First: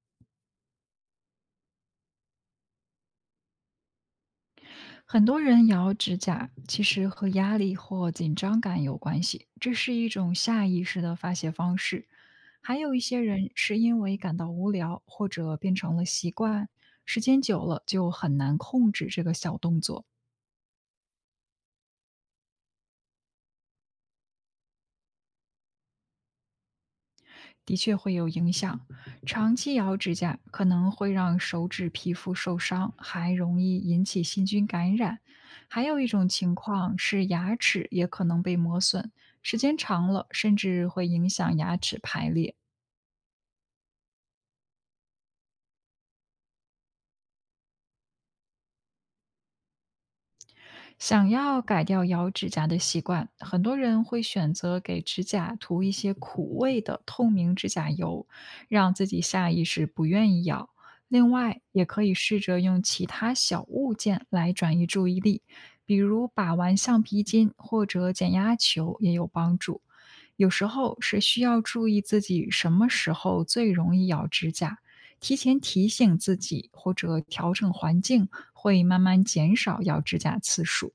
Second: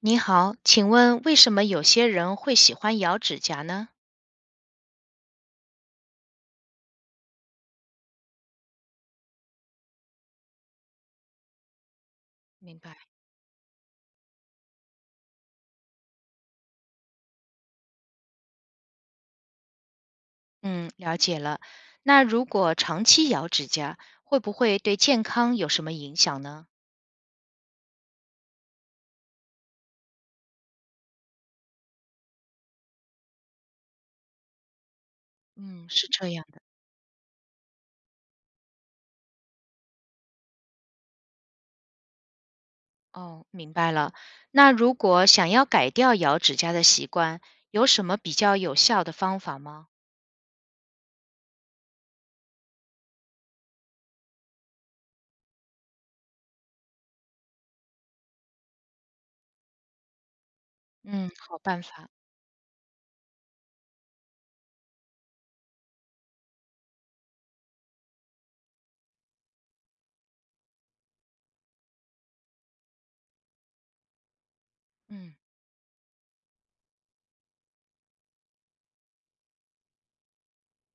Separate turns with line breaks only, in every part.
你好，请问为什么有些人会喜欢咬指甲呢？
很多人咬指甲，其实和压力或紧张感有关系，这是一种下意识的发泄方式。还
明
有一
白。
些人是因为感到无聊或者变成了习惯，时间久了就很难控制这个小动作。
嗯，了解了。那如果长期咬指甲，会不会对健康有什么影响呢？
的确会有影响。长期咬指甲可能会让手指皮肤受伤，还容易引起细菌感染。还
嗯，
有一
是
种
这样
情
的。
况是牙齿也可能被磨损，时间长了甚至会影响牙齿排列。
哦，明白了。那如果想要改掉咬指甲的习惯，有什么比较有效的方法吗？
想要改掉咬指甲的习惯，很多人会选择给指甲涂一些苦味的透明指甲油，让自己下意识不愿意咬。另
嗯，好
外，
办
也可
法。
以试着用其他小物件来转移注意力，比如把玩橡皮筋或者减压球也有帮助。有时候是需要注意自己什么时候最容易咬指甲，提
嗯，
前提醒自己或者调整环境，会慢慢减少咬指甲次数。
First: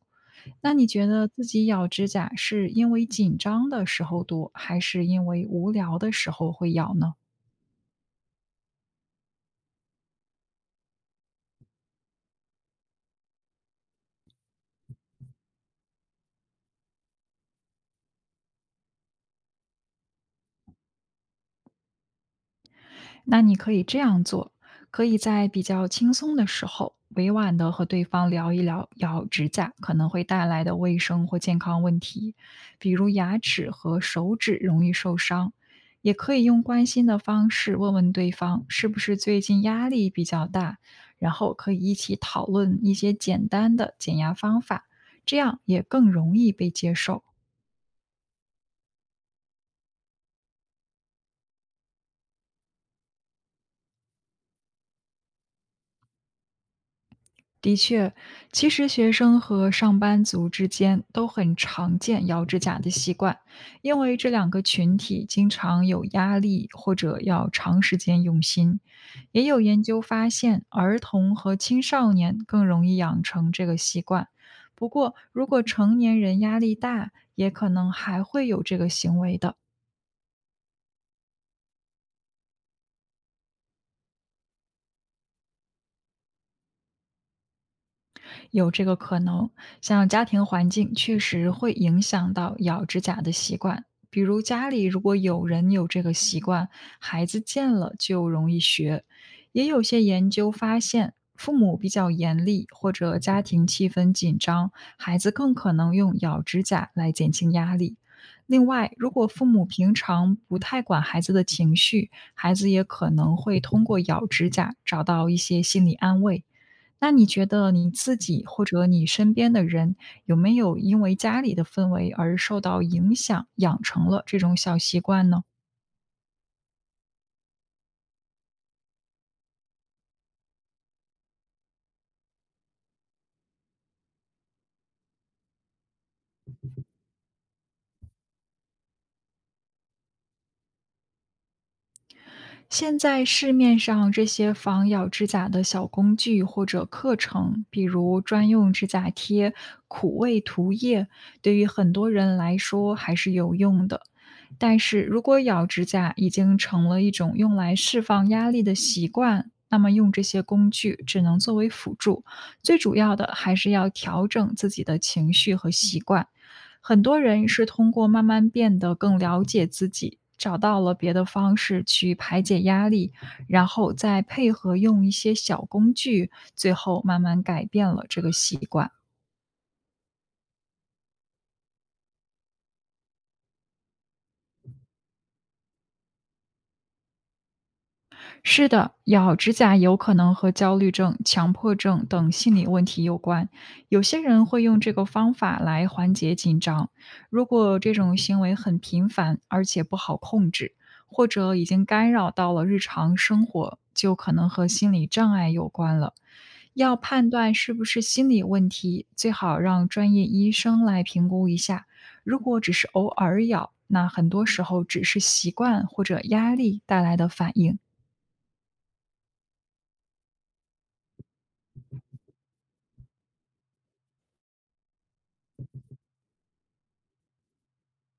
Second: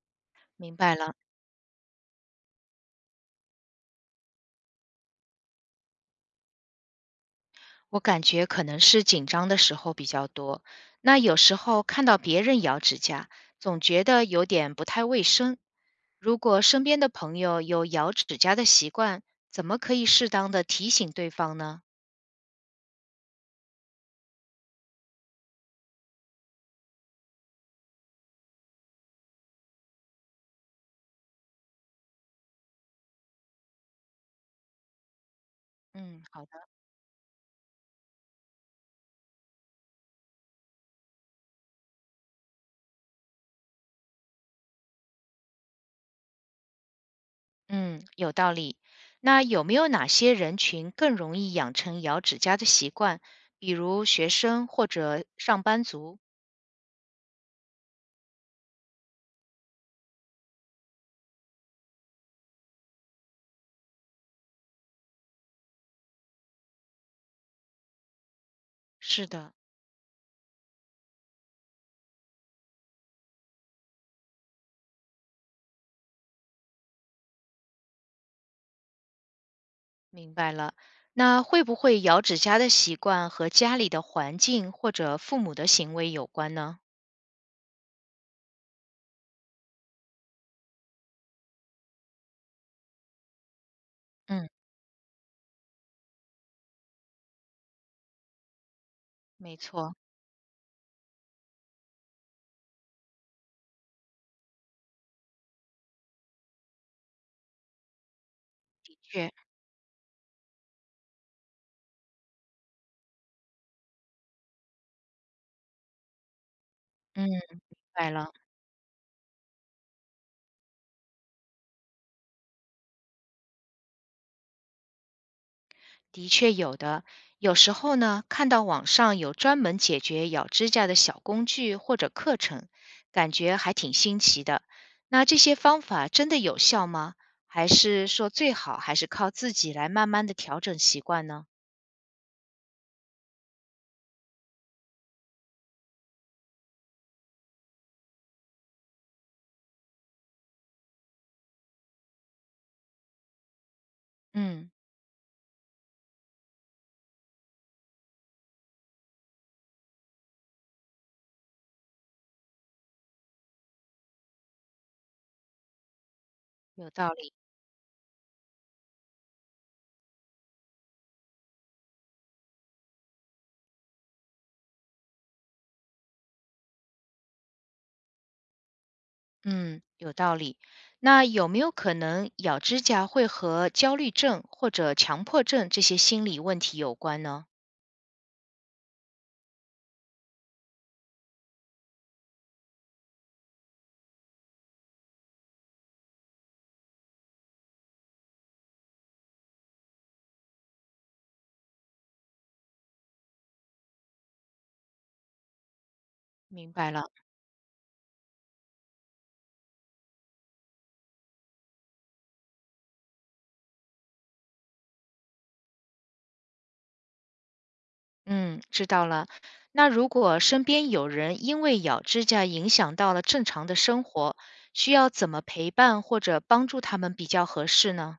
那
明
你
白
觉
了。
得自己咬指甲是因为紧张的时候多，还是因为无聊的时候会咬呢？
我感觉可能是紧张的时候比较多，那有时候看到别人咬指甲，总觉得有点不太卫生。如果身边的朋友有咬指甲的习惯，怎么可以适当的提醒对方呢？
那你可以这样做，可以在比较轻松的时候，委婉的和对方聊一聊咬指甲可能会带来的卫生或健康问题，比如牙齿和手指容易受伤。也
嗯，
可以
好
用
的。
关心的方式问问对方是不是最近压力比较大，然后可以一起讨论一些简单的减压方法，这样也更容易被接受。
嗯，有道理。那有没有哪些人群更容易养成咬指甲的习惯？比如学生或者上班族？
的确，其实学生和上班族之间都很常见咬指甲的习惯，因为这两个群体经常有压力或者要长时间用心。
是
也
的，
有研究发现，儿童和青少年更容易养成这个习惯。不过，如果成年人压力大，也可能还会有这个行为的。
明白了。那会不会咬指甲的习惯和家里的环境或者父母的行为有关呢？
有这个可能。像家庭环境确实会影响到咬指甲的习惯，比如
嗯，
家里如果有人有这个习惯，孩子见了就容易学。
没
也有
错，
些研究发现，父母比较严厉或者家庭气氛紧张，孩子更可能用咬指甲来减轻压力。另外，如果
是，
父母平常不太管孩子的情绪，孩子也可能会通过咬指甲找到一些心理安慰，那你
嗯，明
觉得你
白
自
了。
己或者你身边的人，有没有因为家里的氛围而受到影响，养成了这种小习惯呢？
的确有的，有时候呢，看到网上有专门解决咬指甲的小工具或者课程，感觉还挺新奇的。那这些方法真的有效吗？还是说最好还是靠自己来慢慢的调整习惯呢？
现在市面上这些防咬指甲的小工具或者课程，比如专用指甲贴、苦味涂液，对于很多人来说还是有用的。
嗯，
但是如果咬指甲已经成了一种用来释放压力的习惯，那么用这些工具只能作为辅助，最主要的还是要调整自己的情绪和习惯。
有
很
道
多
理。
人是通过慢慢变得更了解自己，找到了别的方式去排解压力，然后再配合用一些小工具，最后慢慢改变了这个习惯。
嗯，有道理。那有没有可能咬指甲会和焦虑症或者强迫症这些心理问题有关呢？
是的，咬指甲有可能和焦虑症、强迫症等心理问题有关。有些人会用这个方法来缓解紧张。如果这种行为很频繁，而且不好控制，或者已经干扰到了日常生活，就可能和心理障碍有关了。
明白
要
了。
判断是不是心理问题，最好让专业医生来评估一下。如果只是偶尔咬，那很多时候只是习惯或者压力带来的反应。
嗯，知道了。那如果身边有人因为咬指甲影响到了正常的生活，需要怎么陪伴或者帮助他们比较合适呢？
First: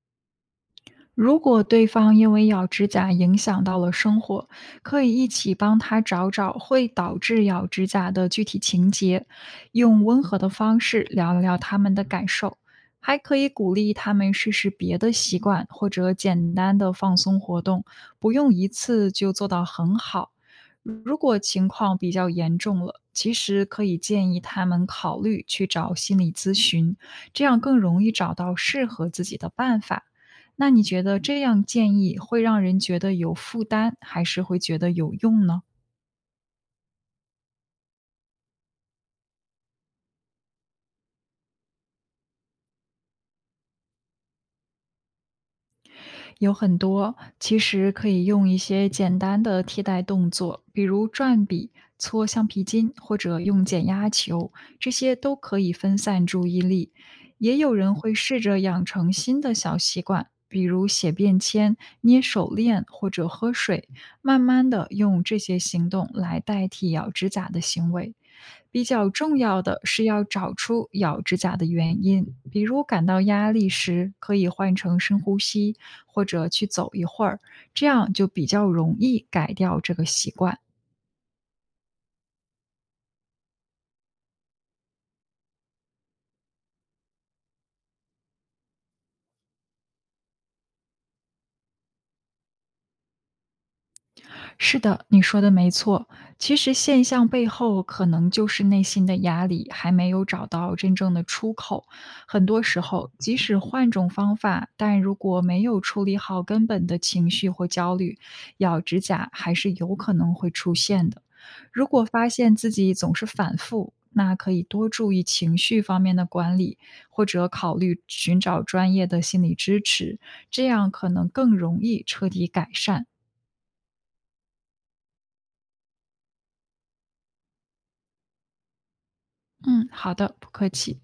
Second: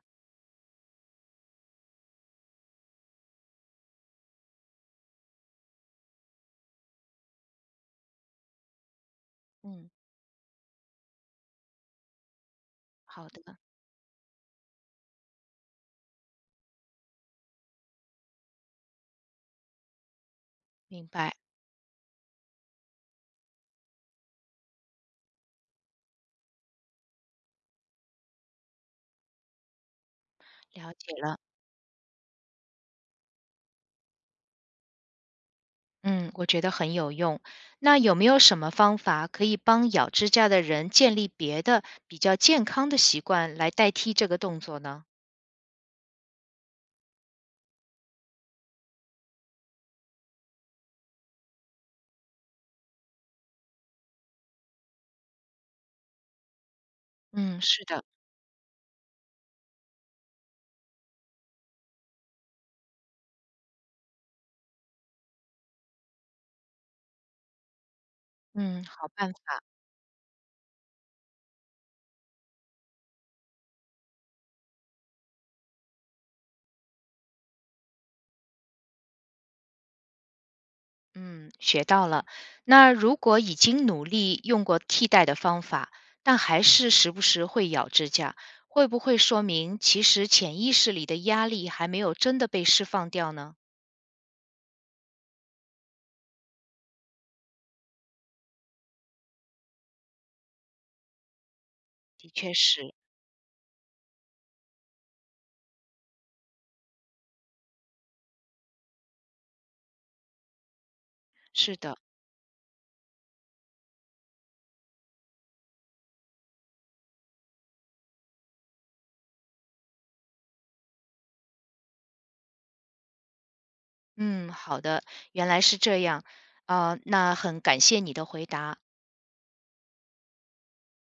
如果对方因为咬指甲影响到了生活，可以一起帮他找找会导致咬指甲的具体情节，
嗯，
用温和的方式聊聊他们的感受，还
好
可
的，
以鼓励他们试试别的习惯或者简单的放松活动，不用一次就做到很好。
明
如
白，
果情况比较严重了，其实可以建议他们考虑去找心理咨询，这样更容易找到适合自己的办法。那你
了
觉
解
得这
了。
样建议会让人觉得有负担，还是会觉得有用呢？
嗯，我觉得很有用。那有没有什么方法可以帮咬指甲的人建立别的比较健康的习惯来代替这个动作呢？
有很多其实可以用一些简单的替代动作，比如转笔、搓橡皮筋或者用减压球，这些都可以分散注意力。也
嗯，
有
是
人
的，
会试着养成新的小习惯，比如写便签、捏手链或者喝水，慢慢的用这些行动来代替咬指甲的行为。比
嗯，好
较
办
重
法。
要的是要找出咬指甲的原因，比如感到压力时，可以换成深呼吸，或者去走一会儿，这样就比较容易改掉这个习惯。
嗯，学到了。那如果已经努力用过替代的方法，但还是时不时会咬指甲，会不会说明其实潜意识里的压力还没有真的被释放掉呢？
是的，你说的没错。其实现象背后可能就是内心的压力还没有找到真正的出口。
的
很
确
多时
是，
候，即使换种方法，但如果没有处理好根本的情绪或焦虑，咬指甲还是有可能会出现的。
是
如
的。
果发现自己总是反复，那可以多注意情绪方面的管理，或者考虑寻找专业的心理支持，这样可能更容易彻底改善。
嗯，好的，原来是这样。啊、那很感谢你的回答。
嗯，好的，不客气。